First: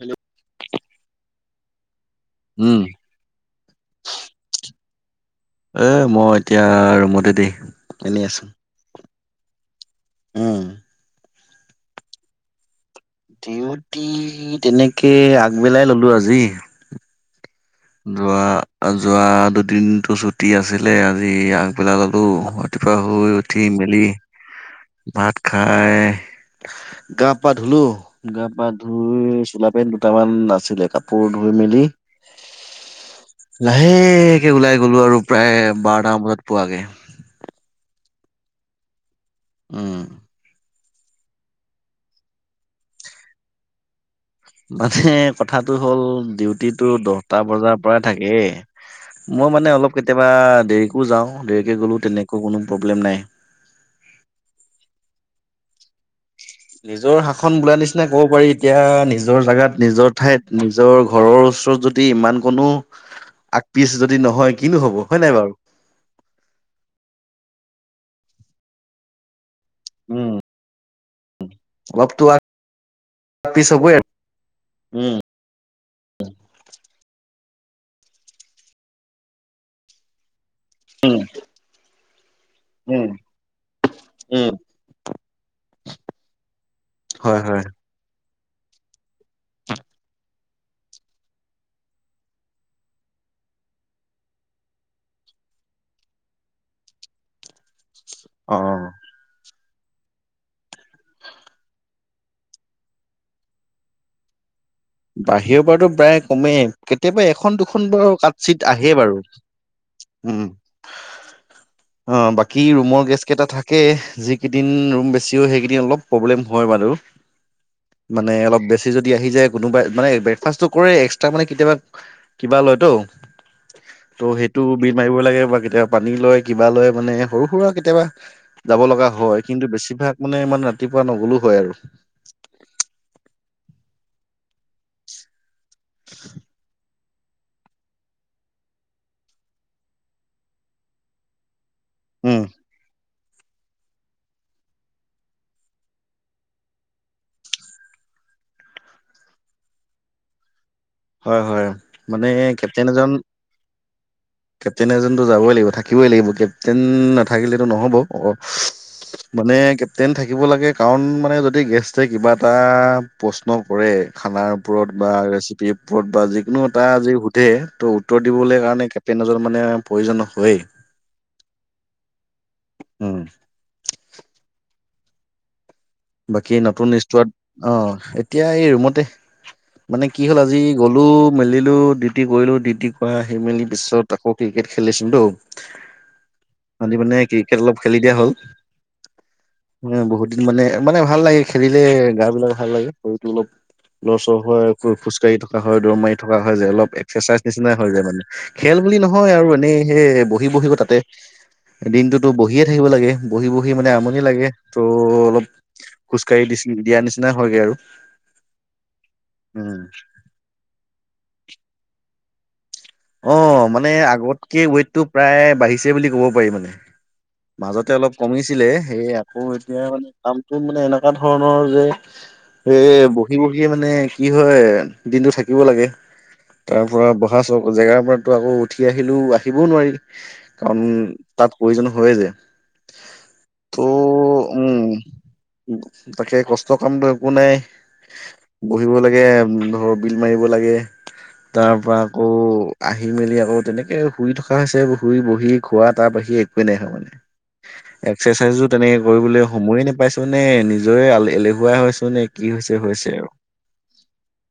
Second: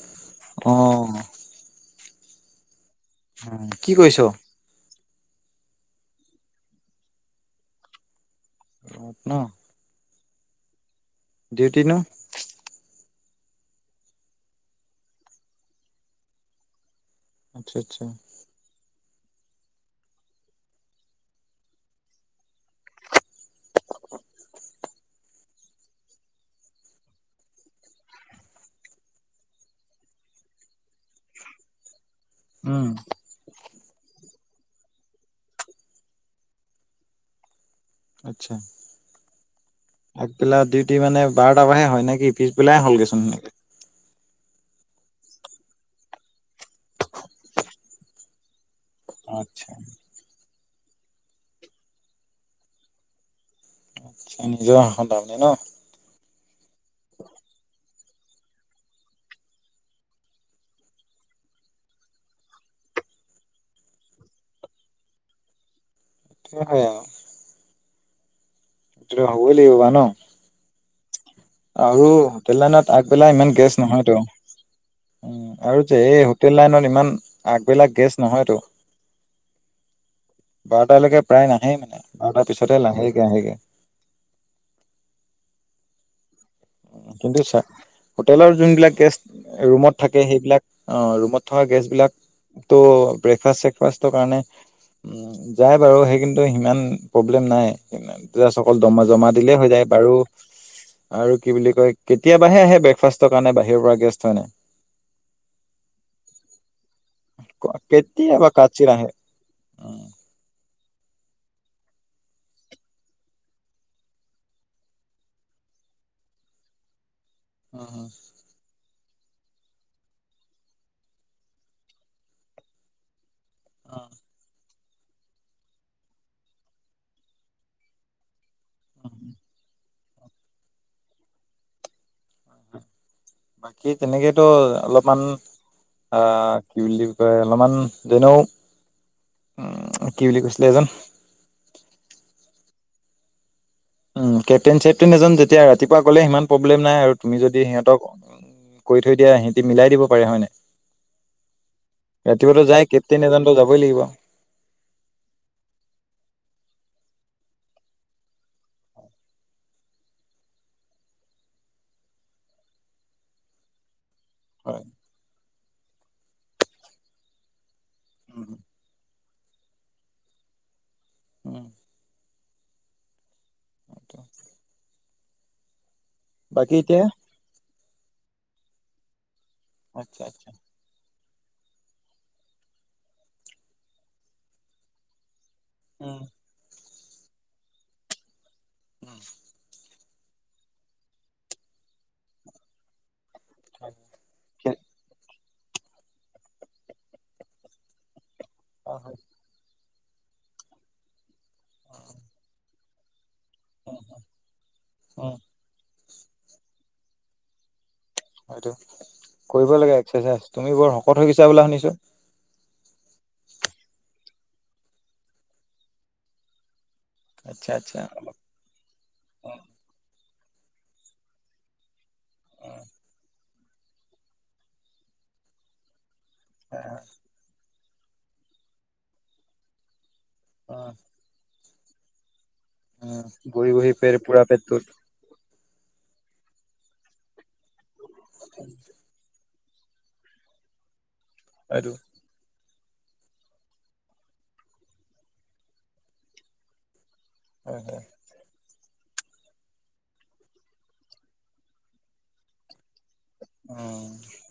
Hello. অ উম কি কৰিছ এ মই এতিয়া ৰুমতে দেই এনেই আছো অ ন উম ডিউটি ন? ডিউটি তেনেকে আগবেলাই ললো আজি। আচ্ছা আচ্ছা। যোৱা যোৱা দুদিনতো ছুটি আছিলে আজি আগবেলা ললো ৰাতিপুৱা শুই উঠি মেলি ভাত খায়, গা পা ধুলো গা পা ধুই চোলা পেনট দুটামান আছিলে কাপোৰ ধুই মেলি উম। লাহেকে ওলাই গ'লো আৰু প্ৰায় বাৰটামান বজাত পোৱাকে। আচ্ছা। উম। আগবেলা দি তে মানে বাৰটা পৰাহে হয় নে কি পিছবেলাই হলগেচোন মানে কথাটো হ'ল ডিউটিটো দহটা বজাৰ পৰা থাকেই মই আচ্ছা মানে অলপ কেতিয়াবা দেৰিকো যাওঁ দেৰিকে গ'লো তেনেকো কোনো প্ৰব্লেম নাই। আচ্ছা নিজৰ [unintelligible] ন? [unintelligible] নিজৰ শাসন বোলা নিচ মানে ক'ব পাৰি এতিয়া নিজৰ জাগাত নিজৰ ঠাইত নিজৰ ঘৰৰ ওচৰত যদি ইমান কোনো আগ পিচ যদি নহয় কিনো হ'ব হয় নাই বাৰু? [unintelligible] হয় আও। যিয়ে হ'ক [unintelligible] উম আৰু অলপতো হোটেল লাইনত আগবেলা ইমান পিছ গেষ্ট হ'বই নহয়তো উম আৰু যে এই হোটেল লাইনত ইমান আগবেলা গেষ্ট নহয়তো। বাৰটালৈকে প্ৰায় নাহে মানে বাৰটাৰ পিছতে উম লাহেকে আহেগে। উম হয় কিন্তু চা হয় হোটেলৰ যোনবিলাক গেষ্ট ৰুমত থাকে সেইবিলাক অ, ৰুমত থকা গেষ্টবিলাকতো ব্ৰেকফাষ্ট -চেকফাষ্টৰ কাৰণে উম, যায় বাৰু সেই কিন্তু সিমান প্ৰব্লেম নাই। [unintelligible] অ জাষ্ট অকল অ দমা জমা দিলে হৈ যায়। বাৰু! আৰু, কি বুলি কয়, কেতিয়াবাহে আহে ব্ৰেকফাষ্টৰ কাৰণে বাহিৰৰ পৰা গেষ্ট হয় নে। বাহিৰৰ পৰাতো প্ৰায় কমেই কেতিয়াবা এখন দুখন বাৰ কাট কেতিয়াবা চিট কাচিত আহে বাৰু! উম। অ' বাকী ৰুমৰ গেষ্ট কেইটা থাকে, যিকেইদিন ৰুম বেছি হয় সেইকেইদিন অলপ প্ৰব্লেম হয় বাৰু। মানে অলপ বেছ যদি আহি যায়। কোনোবাই মানে ব্ৰেকফাষ্টটো কৰে এক্সট্ৰা মানে কেতিয়াবা কিবা লয়তো। ত' সেইটো। বিল মাৰিব লাগে বা কেতিয়াবা পানী লয় কিবা লয় মানে সৰু-সুৰা কেতিয়াবা। যাব লগা হয়। কিন্তু বেছিভাগ মানে ইমান ৰাতিপুৱা নগলও হয় আৰু। বাকী, তেনেকেতো অলপমান অ' কি [unintelligible] অলমান যেনেও কি বুলি কৈছিলে এইজন। উম। উম, কেপ্টেইন-চেপ্টেইন এজন যেতিয়া ৰাতিপুৱা গ'লে সিমান প্ৰব্লেম নাই আৰু তুমি যদি সিহঁতক কৈ থৈ দিয়া মিলাই দিব হেতি। হয় হয়, মানে কেপ্টেইন এজন এজনতো যাবই লাগিব। কেপ্টেইন এজনতো যাবই লাগিব থাকিবই লাগিব কেপ্টেইন থাকিলেটো নহ'ব অ মানে কেপ্টেইন থাকিব লাগে কাৰণ মানে যদি গেষ্টে কিবা এটা প্ৰশ্ন কৰে খানাৰ হয়। ওপৰত বা ৰেচিপিৰ ওপৰত বা যিকোনো এটা আজি সুধে ত উ উত্তৰ উম, দিবলে কাৰণে পেনজৰ মানে প্ৰয়োজন হয়েই উম উম সেইটোৱে। বাকী নতুন ষ্টোৱাত অ এতিয়া এই ৰুমতে মানে কি আচ্ছা হ'ল আচ্ছা আজি গ'লো মেলিলো ডিউটি কৰিলো ডিউটি কৰা সি মেলি পিছত আকৌ ক্ৰিকেট খেলিছিলো তো উম, আজি মানে ক্ৰিকেট অলপ খেলি দিয়া হ'ল [unintelligible] উম বহুত দিন মানে মানে ভাল লাগে খেলিলে গা বিলাক ভাল লাগে শৰিৰ টো অলপ লৰচৰ হয় খোজকাঢ়ি থ কা হয় দৌৰ মাৰি থকা হয় যে অলপ এক্সাৰচাইজ নিচিনাই হৈ যায় মানে খেল বুলি নহয় আৰু এনে সে বহি বহিব তাতে দিনটোতো বহিয়ে থাকিব লাগে। বহি বহি মানে আমনি লাগে ত' উম, অলপ খোজকাঢ়ি দি দিয়া নিচিনা হয়গৈ আৰু। সিটো কৰিব উম লাগে এক্সাৰচাইজ তুমি বৰ শকত হৈ গৈছা বোলা শুনিছো। অ মানে আগতকে ৱেইটটো প্ৰায় বাঢ়িছে বুলি ক'ব পাৰি মানে। আচ্ছা মাজতে আচ্ছা অলপ কমিছিলে সেই আকৌ এতিয়া মানে নামটো মানে এনেকুৱা ধৰণৰ যে এ বহি বহি মানে কি হয় দিনটো থাকিব লাগে। তাৰ হয়, হয়। পৰা বহা চক জেগাৰ পৰাতো আকৌ উঠি আহিলোও আহিবও নোৱাৰি কাৰণ তাত প্ৰয়োজন হয় যে উ বহি বহি ফে পুৰা পেটটোত উ তাকে কষ্ট কাম একো নাই। বহিব লাগে। ঘৰৰ বিল মাৰিব লাগে। তাৰ হয়টো পৰা। আহি মেলি আকৌ তেনেকে শুই থকা হৈছে শুই বহি খোৱা তাৰ বাহি একোৱে নাই হয় মানে। হয় হয়। এক্সাৰচাইজ তেনেকে কৰিবলৈ সময়ে নোপাইছো নে নিজৰে এলেহুৱা হৈছ নে কি হৈছে হৈছে আৰু অ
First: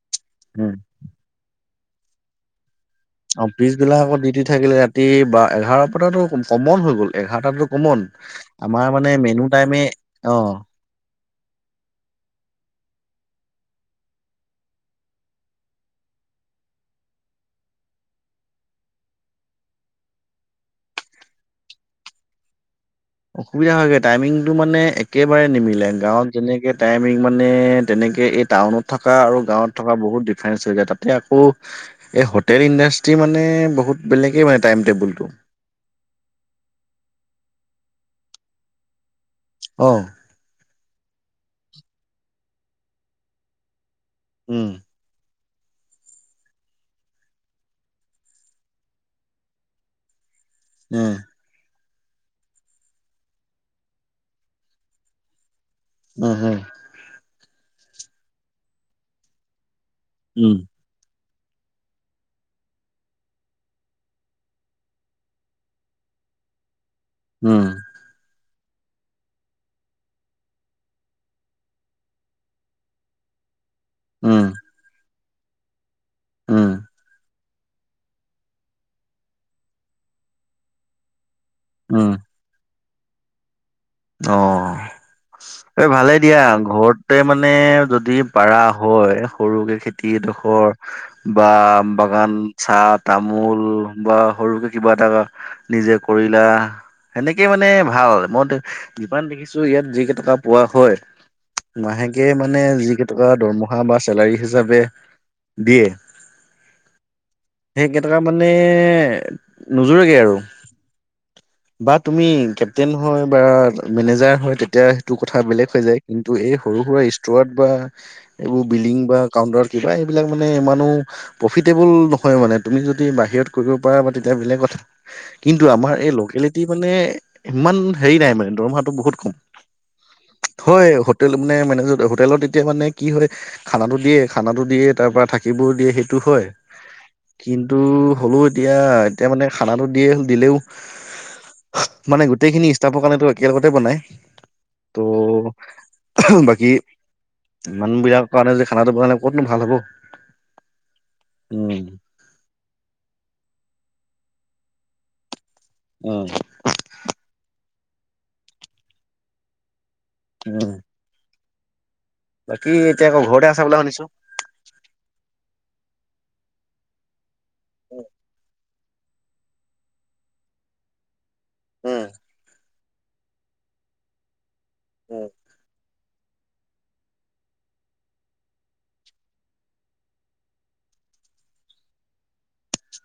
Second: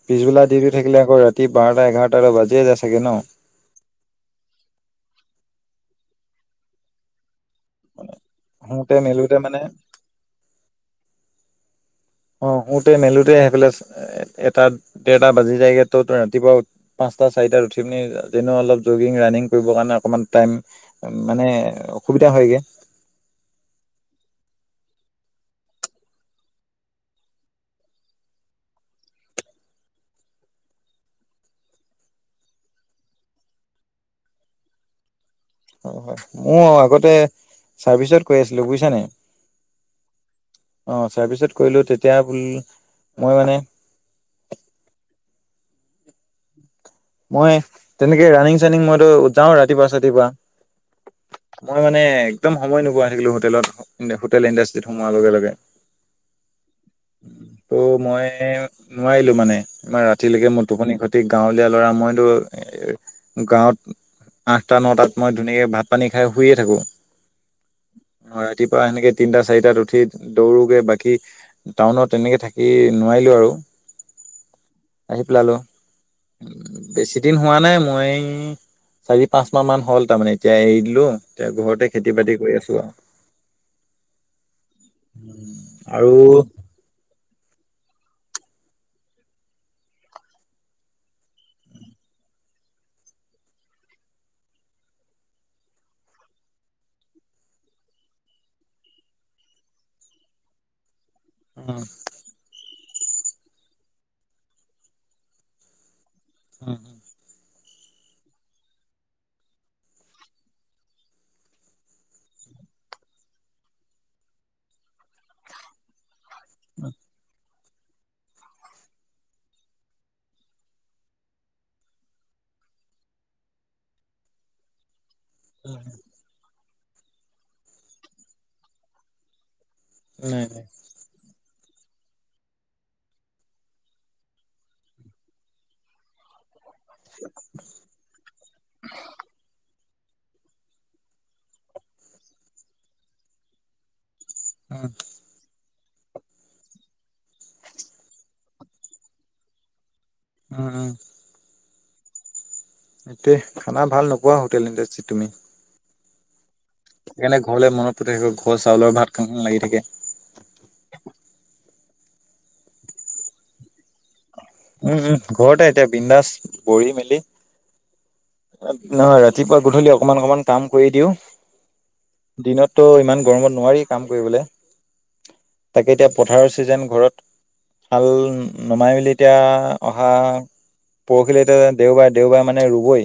পিছবেলা দিটো উম থাকিলে আকৌ ৰাতি বাৰটা এঘাৰটা ব বাজে, অ পিছ বিলাককত ডিটি থাকিলে ৰাতি বা, এঘাৰৰ পৰাো কমন হৈ গ'ল এঘাৰটাত কমন আমাৰ শুওঁতে মানে মেলোতে মেনু টাইমে অ অ সোতে মেলোতে সেইফালে এটা দেৰটা বাজি যায়গে ত ৰাতিপুৱা পাঁচটা চাৰিটাত উঠি পিনি যে অলপ জগিং ৰানিং কৰিবৰ কাৰণে অকমান টাইম মানে অসুবিধা হয়গে, অসুবিধা হয়গৈ টাইমিংটো মানে একেবাৰে নিমিলে গাঁৱত যেনেকে টাইমিং মানে তেনেকে এই টাউনত থকা আৰু গাঁৱত থকা বহুত ডিফাৰেন্ঞ্চ হৈ যায় তাতে আকৌ এই হোটেল ইণ্ডাষ্ট্ৰি মানে বহুত বেলেগেই মানে টাইম টেবুলটো, হয় হয় মোৰ আগতে চাৰ্ভিচত কৈ আছিলো বুজিছ নে, অ অ তাৰ পিছত কৰিলো তেতিয়া মই মানে উম! মই তেনেকে ৰানিিং চানিং মইতো যাওঁ ৰাতিপুৱা ৰাতিপুৱা উম! মই মানে একদম সময় নোপোৱা থাকিলো হোটেলত হোটেল ইণ্ডাষ্ট্ৰিত সোমোৱাৰ লগে লগে, উ হয় ত' মই নোৱাৰিলো মানে, মম ৰাতিলৈকে ম উম টোখননি ঘ গাওঁলীয়া লৰা মইতো গাঁৱত আঠটা নটাত মই ধুনীয়াকে ভাত পানী খাই শুইয়ে থাকো, উম! ৰাতিপুৱা সেনেকে তিনটা চাৰিটাত উঠি দৌৰো গৈ বাকী টাউনত এনেকে থাকি নোৱাৰিলো আৰু উম! আহি পেলালো উম বেছি, এদিন হোৱা নাই মই চাৰি পাঁচ মাহ মান হ'ল তাৰমানে এতিয়া এৰি দিলো। এতিয়া ঘৰতে খেতি উম বাতি কৰি আছো আৰু অ এই আৰু ভালেই দিয়া ঘৰতে মানে মানে যদি পাৰা হয় সৰুকে খেতিডখৰ বা বাগান চাহ তামোল বা সৰুকে কিবা এটা নিজে কৰিলা সেনেকে মানে ভাল মই, যিপমান দেখিছো ইয়াত যি কেইটকা পোৱা হয়। আৰু মাহেকে মানে যি কেইটা, তাৰপা দৰমহা বা চেলাৰী হিচাপে দিয়ে। হম। সেই কেইটকা মানে নোযোৰেগে আৰু। বা তুমি কেপ্তেইন হয় বা মেনেজাৰ হয় তেতিয়া সেইটো কথা বেলেগ হৈ যায়। কিন্তু এই সৰু-সুৰা ষ্ট্ৰ'ৰত। বা এইবোৰ বিলিং বা কাউন্টাৰত কিবা এইবিলাক মানে ইমানো প্ৰফিটেবল নহয় মানে, তুমি যদি বাহিৰত কৰিব পাৰা বা তেতিয়া বেলেগ কথা কিন্তু, আমাৰ এই ল মানে ইমান হেৰি নাই মানে, দৰমহাটো বহুত কম। নাই নাই হয়, হোটেল মানে-মানে হোটেলত এতিয়া মানে কি হয়, খানাটো দিয়ে, খানাটো দিয়ে তাৰ পৰা থাকিবয়ো দিয়ে সেইটো হয়। কিন্তু হ'লও এতিয়া, এতিয়া মানে খানাটো দিয়ে, দিলেও মানে গোটেইখিনি ইষ্টাফৰ কাৰণেটো একেলগতে বনাই। উম ত' বাকী ইমান বিলাকৰ কাৰণে যে, খানাটো বনে ক'তোনো ভাল হ'ব? উম, উম। উম। সেইটোৱে খানা ভাল নোপোৱা হোটেল ইণ্ডাষ্ট্ৰীত তুমি অ'। সেইকাৰণে ঘৰলৈ মনত পৰি থাকিব, ঘৰৰ চাউলৰ ভাত খাম লাগি থাকে। উম। বাকী এতিয়া আকৌ ঘৰতে আছা বোলে শুনিছোঁ। উম, উম, ঘৰতে এতিয়া বিন্দাছ বহি, মেলি [unintelligible] নহয় ৰাতিপুৱা গধূলি অকমান-অকমান কাম কৰি দিওঁ উম, দিনত তো ইমান গৰমত নোৱাৰি কাম কৰিবলে। তাকে এতিয়া পথাৰৰ ছিজন ঘৰত হাল নমাই মেলি এতিয়া অহা পৰহিলৈ এতিয়া দেওবাৰে-দেওবাৰে মানে মানে ৰুবই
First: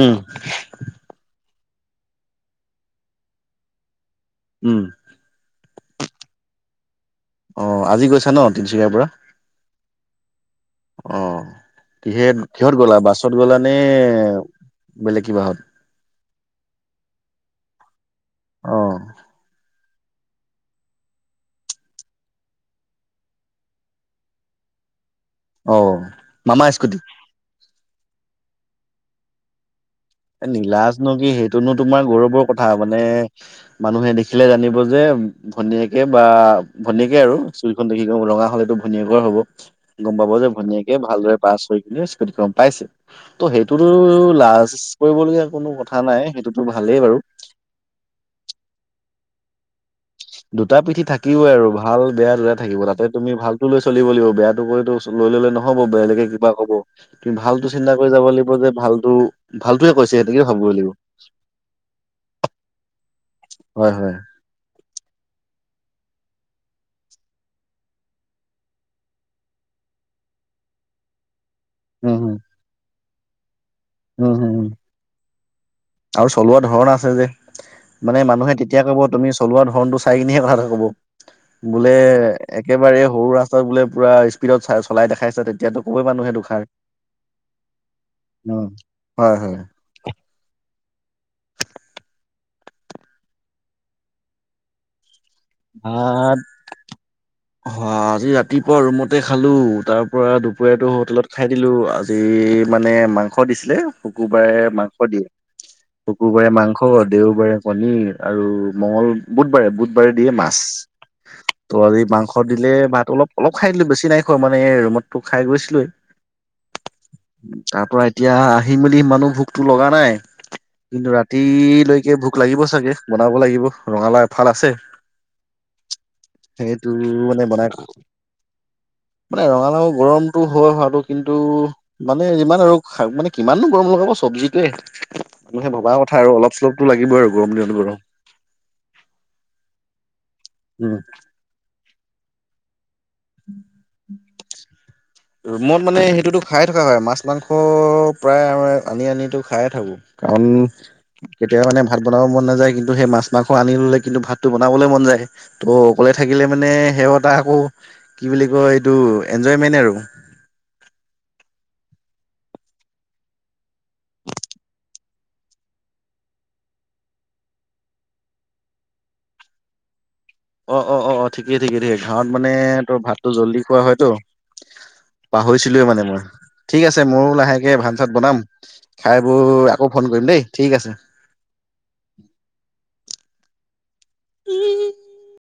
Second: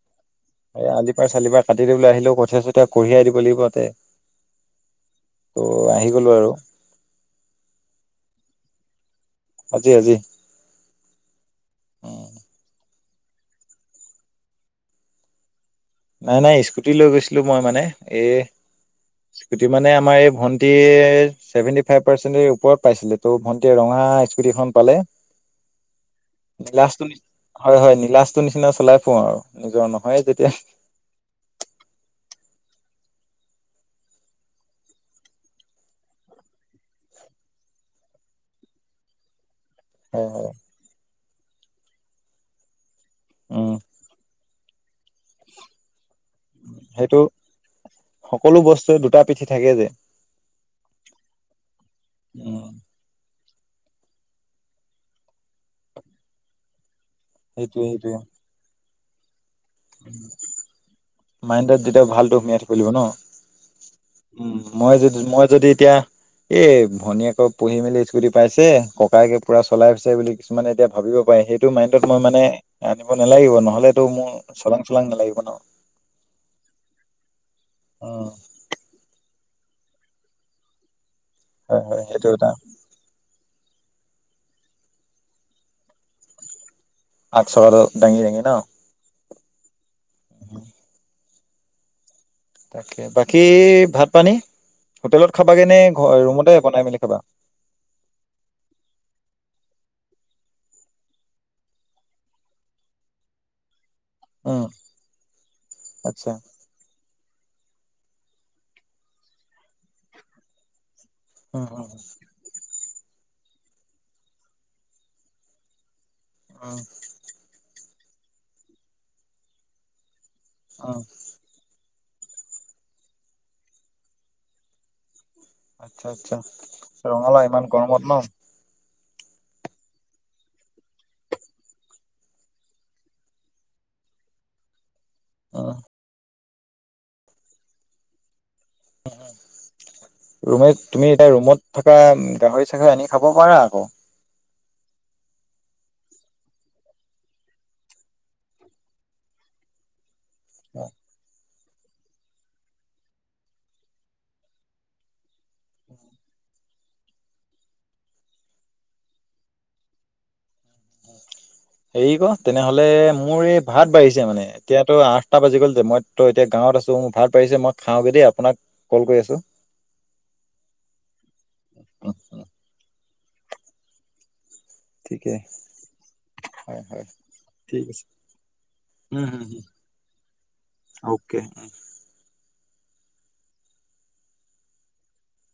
উম। কিবা কাটি দিবলৈ আহিলেও কঠীয়া চঠীয়া কঢ়িয়াই দিব লাগিব তাতে উম। ত' আহি গলোঁ আৰু অ আজি গৈছা ন তিনচুকীয়াৰ পৰা? জি আজি অ কিহে কিহত গ'লা বাছ? বাছত গ'লানে বেলেগ কিবাহত? নাই নাই স্কুটি লৈ গৈছিলোঁ মই মানে এ অ', স্কুটি মানে আমাৰ এই ভন্টি চছেভেন্টি ফাইভ পাৰ্চেন্ট ওপৰত পাইছিলে ত' ভন্টিয় ৰঙা স্কুটিখন পালে অ'। মামা স্কুটি, নীলাচটো হয় হয় নীলাচ বস্তু নিচিনা চলাই পোৱাওঁ আৰু নিজৰ ন হয় তেতিয়া ন কি সেইটোনো তোমাৰ গৌৰৱৰ কথা মানে মানুহে দেখিলে জানিব যে ভনীয়েকে বা ভনীয়েকে আৰু ইস্কুটি খন দেখি গ ৰঙা হলেটো ভনীয়েকৰ হব গম হয় পাব যে হয় ভনিয়েকে ভালদৰে পাছ হৈ কি নে স্কুটি খন পাইছে ত উম সেইটোতো লাজ কৰিবলগীয়া কোনো কথা নাই সেইটোতো ভালেই বাৰু। সেইটো সকলো বস্তুৱে দুটা পিঠি থাকে যে দুটা পিঠি থাকিবই আৰু ভাল বেয়া দুটা উম থাকিব তাতে তুমি ভাল লৈ চলিব লাগিব বেয়াটোো কৰিতো লৈ ললে নহব বেলেগে কিবা কব কি ভালতটো সেইটোয়ে চিন্তা কৰি সেইটোয়ে যাব লাগিব যে ভাল ভালটোৱেই কৈছে সেইতোকে ভাবিবই লাগিব মেঠ পৰিব ন হয় হয় উম মই যদি মই যদি এতিয়া এ ভনীয়েক পঢ়ি মেলি স্কুটি পাইছে ককায়েকে পুৰা চলাইছে বুলি কিছুমানে এতিয়া ভাবিব পাৰে সেই মা ইনডত উম মই হুম মানে এ নিব নালাগিব নহ'লে তেতো মোৰ উম হুম হুম চলাং চলাং নালাগিব ন আৰু চলোৱা [unintelligible] মানে উম মানুহে তেতিয়া কব তুমি চলোৱা ধৰণটো চাই কিনিহে কথা কব হয় বোলে হয় সেইটো এটা একেবাৰে সৰু আছে বোলে পুৰা স্পীডত চলাই দেখাইছে তেতিয়াতো কবেই মানুহে দুখাৰ আঠ চাকাটো দাঙি দাঙি ন হয় হয় তাকে বাকী ভাত পানী হোটেলত খাবাগে নে ঘ ভাত ৰুমতে বনাই মেলি খাবা আকৌ ৰুমতে খালোঁ তাৰ পৰাৰা দুপৰীয়টো হোটেলত খাই দিলোঁ আজি মানে মাংস দিছিলে শুকুৰবাৰে উম মাংস দিয়ে আচ্ছা শুকুৰবাৰে মাংস দেওবাৰে কনিৰ আৰু মঙ্ল বুধবাৰে বুধবাৰে দিয়ে মাছ। উম উম তি মাংস দিলে ভাল অলপ অলপ খাই দিলো বেছি নাই খ মানে ৰুমতটো খাই গৈছিলোৱেই। উম তাৰ পৰা এতিয়া আহি মেলি সিমানও ভোকতো লগা নাই। উম কিন্তু ৰাতিলৈ লৈকে ভোক লাগিব চাগে বনাব লাগিব ৰঙালাও এফাল আছে। আচ্ছা আচ্ছা সেইটো মানে ৰঙালাও বনাই ইমান গৰমত ন। মানে ৰঙাালাঙও গৰমতটো হয় আৰু কিন্তু মানে যিমান আৰু মানে কিমানো গৰম লগাব চব্জিটোয়ে উম মানুহে ভবা কথা আৰু অলপ। অলপ চলপ টো লাগিবই আৰু গৰম দিনত গৰম মম মম ৰুমে উম তুমি এতিয়া ৰুমত থাকা গাহৰি চাহৰি আনি খাব পাৰো আকৌ ৰুমত মানে সেইটোতো খাই থকা হয় মাছ মাংস প্ৰায় আম আনি আনি টো খাইে থাকো। কাৰণ তেতিয়া মানে ভাত বনাব মন নাযায় কিন্তু সেই মাছ মাংস আনি ল'লে কিন্তু ভাতটো বনাবলৈ মন যায়। ত' অকলে থাকিলে মানে সেৱ এতা আকৌ কি বুলি কয় এইটো এনজয়মেণ্ট আৰু হেৰি ক তেনেহলে মোৰ এই ভাত বাঢ়িছে মানে এতিয়াত তো আঠটা বাজি গ'ল যে মই তো এতিয়া গাঁৱত আছো মোৰ ভাত বাঢ়িছে মই খাওগে দেই আপোনাক কল কৰি আছো অ অ অ অ ঠিকেই ঠিকেই ঠিকে গাঁৱত মানে তোৰ ভাত জল্দি খোৱা হয়তো ঠিকে পাহৰিছিলোয়ে মানে মই ঠিক হয় আছে হয় ময়ো লাহেকে ঠিক ভান আছে চাত বনাম খাই উম উম উম বোই আকৌ ফোন কৰিম দেই ঠিক আছে। অ'কে [unintelligible]